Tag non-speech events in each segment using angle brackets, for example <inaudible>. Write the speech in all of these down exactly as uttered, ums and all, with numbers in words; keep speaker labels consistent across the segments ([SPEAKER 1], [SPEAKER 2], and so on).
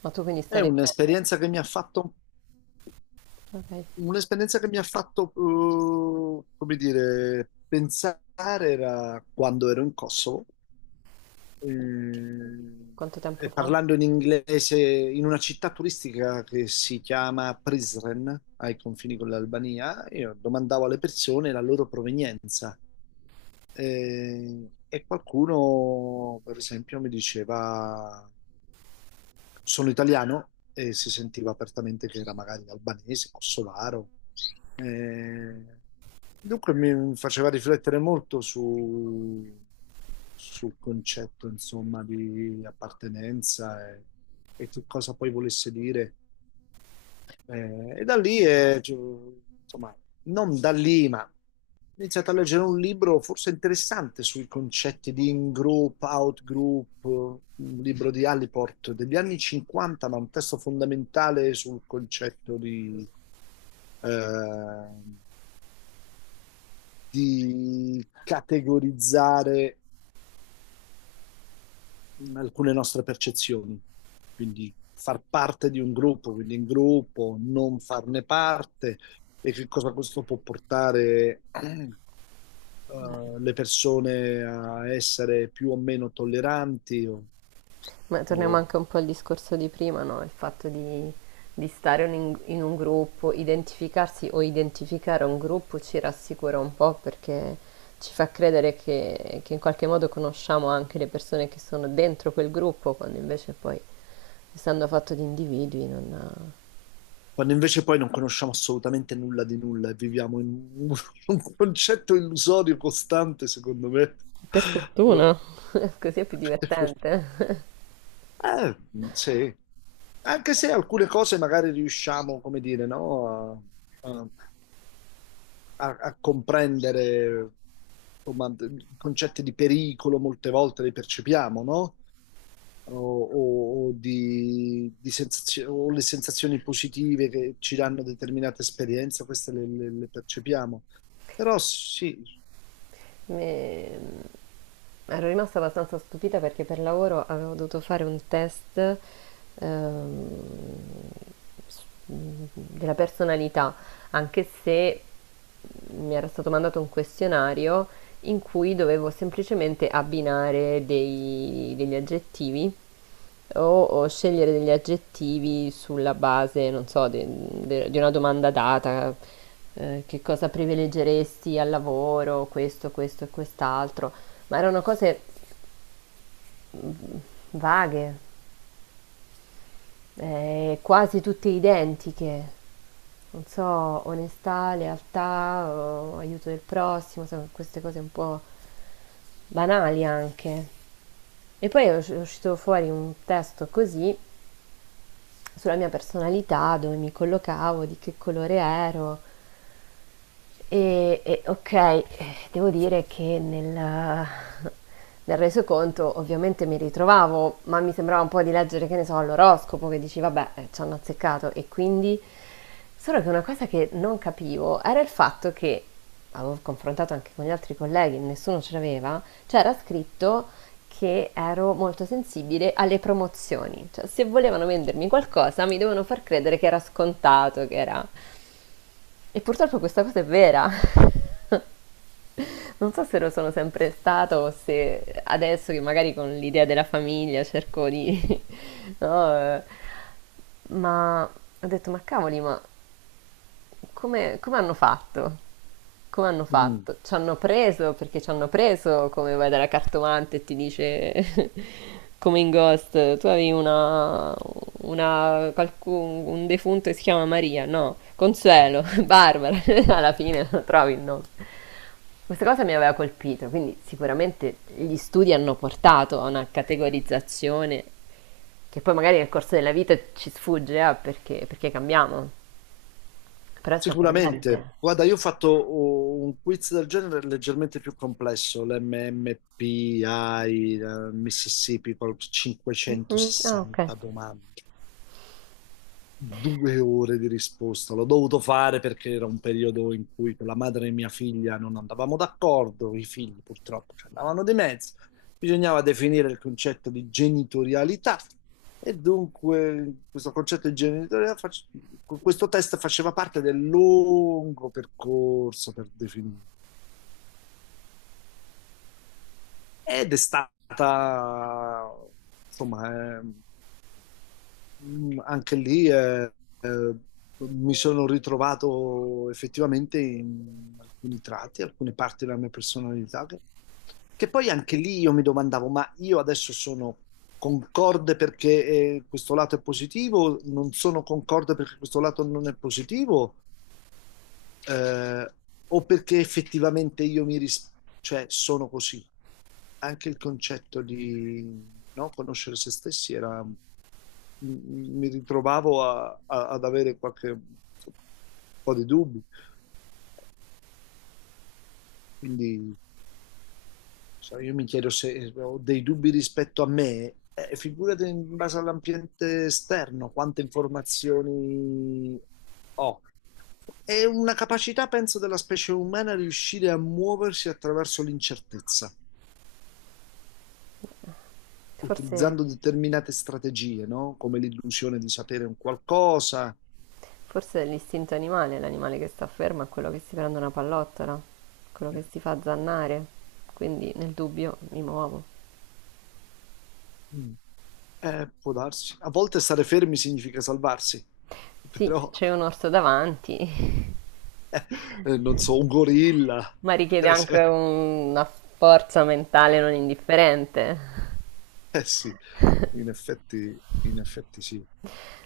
[SPEAKER 1] Ma tu quindi
[SPEAKER 2] È
[SPEAKER 1] stai leggendo?
[SPEAKER 2] un'esperienza che mi ha fatto,
[SPEAKER 1] Ok,
[SPEAKER 2] Un'esperienza che mi ha fatto, eh, come dire, pensare, era quando ero in Kosovo, eh,
[SPEAKER 1] quanto tempo
[SPEAKER 2] e
[SPEAKER 1] fa?
[SPEAKER 2] parlando in inglese in una città turistica che si chiama Prizren, ai confini con l'Albania. Io domandavo alle persone la loro provenienza. Eh, e qualcuno, per esempio, mi diceva sono italiano, e si sentiva apertamente che era magari albanese, kosovaro. Eh, Dunque mi faceva riflettere molto su, sul concetto, insomma, di appartenenza, e, e che cosa poi volesse dire. Eh, e da lì, eh, ci- insomma, non da lì, ma ho iniziato a leggere un libro forse interessante sui concetti di in-group, out-group, un libro di Allport degli anni cinquanta, ma un testo fondamentale sul concetto di, eh, di categorizzare mh, alcune nostre percezioni. Quindi far parte di un gruppo, quindi in gruppo, non farne parte, e che cosa questo può portare <clears throat> eh,
[SPEAKER 1] Beh,
[SPEAKER 2] le persone a essere più o meno tolleranti, o,
[SPEAKER 1] ma torniamo
[SPEAKER 2] o-
[SPEAKER 1] anche un po' al discorso di prima, no? Il fatto di, di stare un- in un gruppo, identificarsi o identificare un gruppo ci rassicura un po' perché ci fa credere che, che in qualche modo conosciamo anche le persone che sono dentro quel gruppo, quando invece poi, essendo fatto di individui, non...
[SPEAKER 2] quando invece poi non conosciamo assolutamente nulla di nulla e viviamo in un, <laughs> un concetto illusorio costante, secondo me.
[SPEAKER 1] Per fortuna,
[SPEAKER 2] <laughs>
[SPEAKER 1] <laughs> così è più
[SPEAKER 2] Per fortuna.
[SPEAKER 1] divertente.
[SPEAKER 2] Eh, sì, anche se alcune cose magari riusciamo, come dire, no, a, a- a- a comprendere, insomma, d- concetti di pericolo molte volte li percepiamo, no? O, o- o di, di sensazio- o le sensazioni positive che ci danno determinate esperienze, queste le, le- le percepiamo. Però sì,
[SPEAKER 1] Me- Ero rimasta abbastanza stupita perché per lavoro avevo dovuto fare un test ehm, s- della personalità, anche se mi era stato mandato un questionario in cui dovevo semplicemente abbinare dei- degli aggettivi o, o scegliere degli aggettivi sulla base, non so, de- de- di una domanda data, eh, che cosa privilegeresti al lavoro, questo, questo e quest'altro, ma erano cose mm, vaghe, eh, quasi tutte identiche. Non so, onestà, lealtà, o aiuto del prossimo, sai, queste cose un po' banali anche. E poi è usci- è uscito fuori un testo così sulla mia personalità, dove mi collocavo, di che colore ero, e, e, ok, eh, devo dire che nel, nel resoconto ovviamente mi ritrovavo, ma mi sembrava un po' di leggere, che ne so, l'oroscopo, che dici, vabbè, eh, ci hanno azzeccato e quindi... Solo che una cosa che non capivo era il fatto che, avevo confrontato anche con gli altri colleghi, nessuno ce l'aveva, c'era scritto che ero molto sensibile alle promozioni. Cioè, se volevano vendermi qualcosa, mi dovevano far credere che era scontato, che era... E purtroppo questa cosa è vera. <laughs> Non so se lo sono sempre stato o se adesso che magari con l'idea della famiglia cerco di... <laughs> no? Eh, ma ho detto, ma cavoli, ma come, come hanno fatto? Come hanno
[SPEAKER 2] mm.
[SPEAKER 1] fatto? Ci hanno preso perché ci hanno preso, come vai dalla cartomante e ti dice, <laughs> come in Ghost, tu avevi una, una qualcun- un defunto che si chiama Maria, no,
[SPEAKER 2] Mm.
[SPEAKER 1] Consuelo, <laughs> Barbara, <laughs> alla fine non trovi il nome. Questa cosa mi aveva colpito, quindi sicuramente gli studi hanno portato a una categorizzazione che poi magari nel corso della vita ci sfugge, eh, perché, perché cambiamo. Però è
[SPEAKER 2] Sicuramente,
[SPEAKER 1] sorprendente.
[SPEAKER 2] guarda, io ho fatto oh, un quiz del genere leggermente più complesso, l'M M P I, eh, Mississippi, con
[SPEAKER 1] Mhm. Ah, ok.
[SPEAKER 2] cinquecentosessanta domande, due ore di risposta. L'ho dovuto fare perché era un periodo in cui con la madre e mia figlia non andavamo d'accordo, i figli purtroppo ci andavano di mezzo. Bisognava definire il concetto di genitorialità, e dunque questo concetto di genitorialità, face- questo test faceva parte del lungo percorso per definire. Ed è stata, insomma. eh, Mm, Anche lì, eh, eh, mi sono ritrovato effettivamente in alcuni tratti, alcune parti della mia personalità, che, che poi anche lì io mi domandavo, ma io adesso sono concorde perché eh, questo lato è positivo, non sono concorde perché questo lato non è positivo, eh, o perché effettivamente io mi ris- cioè sono così. Anche il concetto di, no, conoscere se stessi era, m- m- mi ritrovavo a- a- ad avere qualche un po' di dubbi. Quindi. So, io mi chiedo se eh, ho dei dubbi rispetto a me, eh, figurati in base all'ambiente esterno, quante informazioni ho. È una capacità, penso, della specie umana riuscire a muoversi attraverso l'incertezza,
[SPEAKER 1] Forse,
[SPEAKER 2] utilizzando determinate strategie, no? Come l'illusione di sapere un qualcosa.
[SPEAKER 1] forse è l'istinto animale, l'animale che sta fermo è quello che si prende una pallottola, quello che si fa zannare. Quindi nel dubbio mi muovo.
[SPEAKER 2] Mm. Eh, può darsi. A volte stare fermi significa salvarsi, <laughs>
[SPEAKER 1] Sì, se
[SPEAKER 2] però,
[SPEAKER 1] c'è un orso davanti,
[SPEAKER 2] eh, non so, un
[SPEAKER 1] <laughs>
[SPEAKER 2] gorilla,
[SPEAKER 1] ma richiede
[SPEAKER 2] per
[SPEAKER 1] anche
[SPEAKER 2] esempio.
[SPEAKER 1] un- una forza mentale non indifferente.
[SPEAKER 2] Eh sì. In effetti, in effetti sì.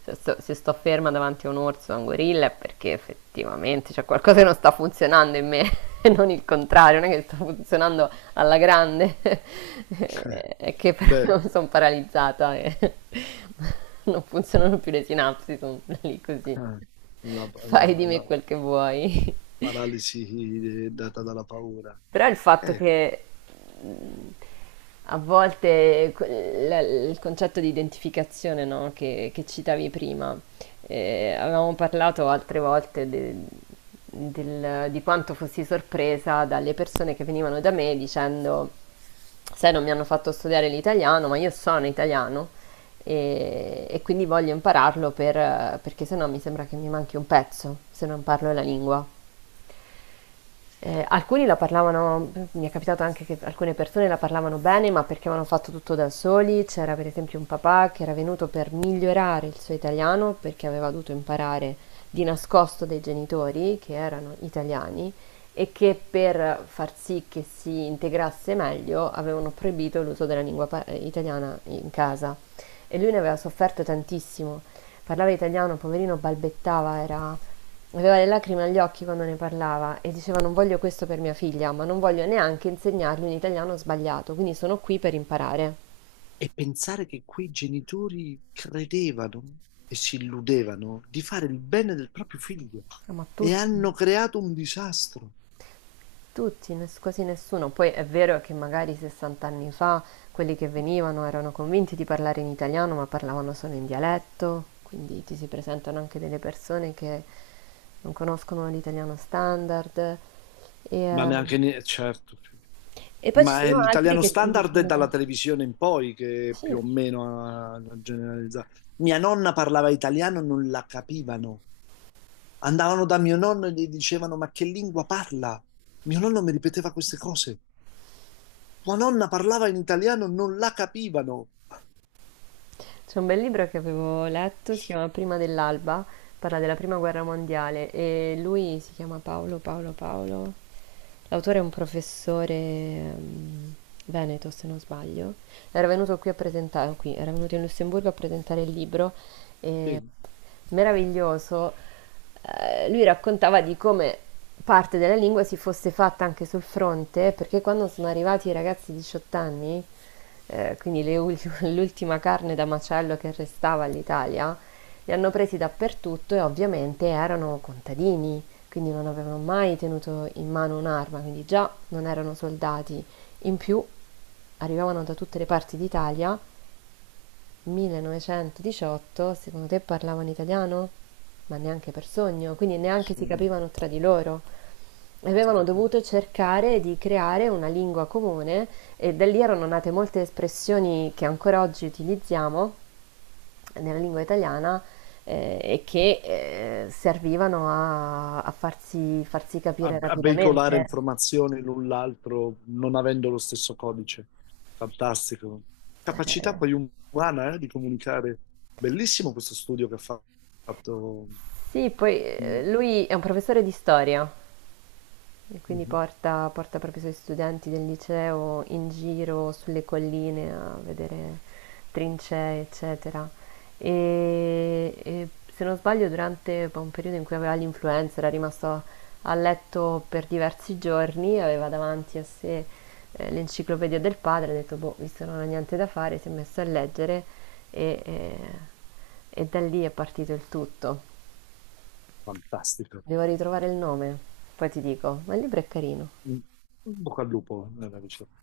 [SPEAKER 1] se sto, se sto ferma davanti a un orso o a un gorilla è perché effettivamente c'è qualcosa che non sta funzionando in me e <laughs> non il contrario, non è che sta funzionando alla grande, <laughs> è che
[SPEAKER 2] <laughs> Beh,
[SPEAKER 1] però sono paralizzata e <laughs> non funzionano più le sinapsi, sono lì così.
[SPEAKER 2] la,
[SPEAKER 1] Fai
[SPEAKER 2] la-
[SPEAKER 1] di me
[SPEAKER 2] la
[SPEAKER 1] quel che vuoi.
[SPEAKER 2] paralisi data dalla paura.
[SPEAKER 1] Però il fatto
[SPEAKER 2] Eh,
[SPEAKER 1] che mh, a volte que- la- il concetto di identificazione, no, che, che citavi prima, eh, avevamo parlato altre volte de- del- di quanto fossi sorpresa dalle persone che venivano da me dicendo, sai, non mi hanno fatto studiare l'italiano, ma io sono italiano e, e quindi voglio impararlo per- perché sennò mi sembra che mi manchi un pezzo se non parlo la lingua. Eh, alcuni la parlavano, mi è capitato anche che alcune persone la parlavano bene, ma perché avevano fatto tutto da soli. C'era per esempio un papà che era venuto per migliorare il suo italiano perché aveva dovuto imparare di nascosto dai genitori che erano italiani e che per far sì che si integrasse meglio avevano proibito l'uso della lingua pa- italiana in casa e lui ne aveva sofferto tantissimo. Parlava italiano, poverino, balbettava, era... Aveva le lacrime agli occhi quando ne parlava e diceva: non voglio questo per mia figlia, ma non voglio neanche insegnargli un italiano sbagliato, quindi sono qui per imparare.
[SPEAKER 2] e pensare che quei genitori credevano e si illudevano di fare il bene del proprio figlio,
[SPEAKER 1] Ah, ma
[SPEAKER 2] e
[SPEAKER 1] tutti,
[SPEAKER 2] hanno creato un disastro.
[SPEAKER 1] tutti, ness- quasi nessuno. Poi è vero che magari sessanta anni fa quelli che venivano erano convinti di parlare in italiano, ma parlavano solo in dialetto, quindi ti si presentano anche delle persone che non conoscono l'italiano standard. E,
[SPEAKER 2] Ma
[SPEAKER 1] eh,
[SPEAKER 2] neanche, ne- certo,
[SPEAKER 1] e poi ci
[SPEAKER 2] ma è
[SPEAKER 1] sono altri
[SPEAKER 2] l'italiano
[SPEAKER 1] che ti
[SPEAKER 2] standard è dalla
[SPEAKER 1] dicono...
[SPEAKER 2] televisione in poi che
[SPEAKER 1] Sì,
[SPEAKER 2] più o meno ha generalizzato. Mia nonna parlava italiano, non la capivano. Andavano da mio nonno e gli dicevano: ma che lingua parla? Mio nonno mi ripeteva queste cose. Tua nonna parlava in italiano, non la capivano.
[SPEAKER 1] c'è un bel libro che avevo letto, si chiama Prima dell'alba, parla della prima guerra mondiale e lui si chiama Paolo, Paolo, Paolo. L'autore è un professore ehm, veneto, se non sbaglio. Era venuto qui a presentare, qui, era venuto in Lussemburgo a presentare il libro e...
[SPEAKER 2] Sì,
[SPEAKER 1] Meraviglioso. Eh, lui raccontava di come parte della lingua si fosse fatta anche sul fronte, perché quando sono arrivati i ragazzi di diciotto anni, eh, quindi le ul- <laughs> l'ultima carne da macello che restava all'Italia, li hanno presi dappertutto e ovviamente erano contadini, quindi non avevano mai tenuto in mano un'arma, quindi già non erano soldati. In più arrivavano da tutte le parti d'Italia. millenovecentodiciotto, secondo te parlavano italiano? Ma neanche per sogno, quindi neanche si
[SPEAKER 2] nessuno
[SPEAKER 1] capivano tra di loro.
[SPEAKER 2] si
[SPEAKER 1] Avevano
[SPEAKER 2] capiva.
[SPEAKER 1] dovuto cercare di creare una lingua comune e da lì erano nate molte espressioni che ancora oggi utilizziamo nella lingua italiana, eh, e che eh, servivano a, a farsi, farsi
[SPEAKER 2] A,
[SPEAKER 1] capire
[SPEAKER 2] a veicolare
[SPEAKER 1] rapidamente.
[SPEAKER 2] informazioni l'un l'altro, non avendo lo stesso codice. Fantastico. Capacità
[SPEAKER 1] Eh,
[SPEAKER 2] poi umana, eh, di comunicare. Bellissimo questo studio che ha fatto.
[SPEAKER 1] sì, poi eh,
[SPEAKER 2] Mm.
[SPEAKER 1] lui è un professore di storia, e quindi
[SPEAKER 2] Mhm.
[SPEAKER 1] porta porta proprio i suoi studenti del liceo in giro sulle colline a vedere trincee, eccetera. Ehm, e se non sbaglio durante un periodo in cui aveva l'influenza, era rimasto a letto per diversi giorni, aveva davanti a sé, ehm, l'enciclopedia del padre, ha detto: "Boh, visto che non ha niente da fare", si è messo a leggere e ehm, e da lì è partito il tutto.
[SPEAKER 2] Fantastico.
[SPEAKER 1] Devo ritrovare il nome, poi ti dico, ma il libro è carino.
[SPEAKER 2] Un un bocca al lupo nella ricerca.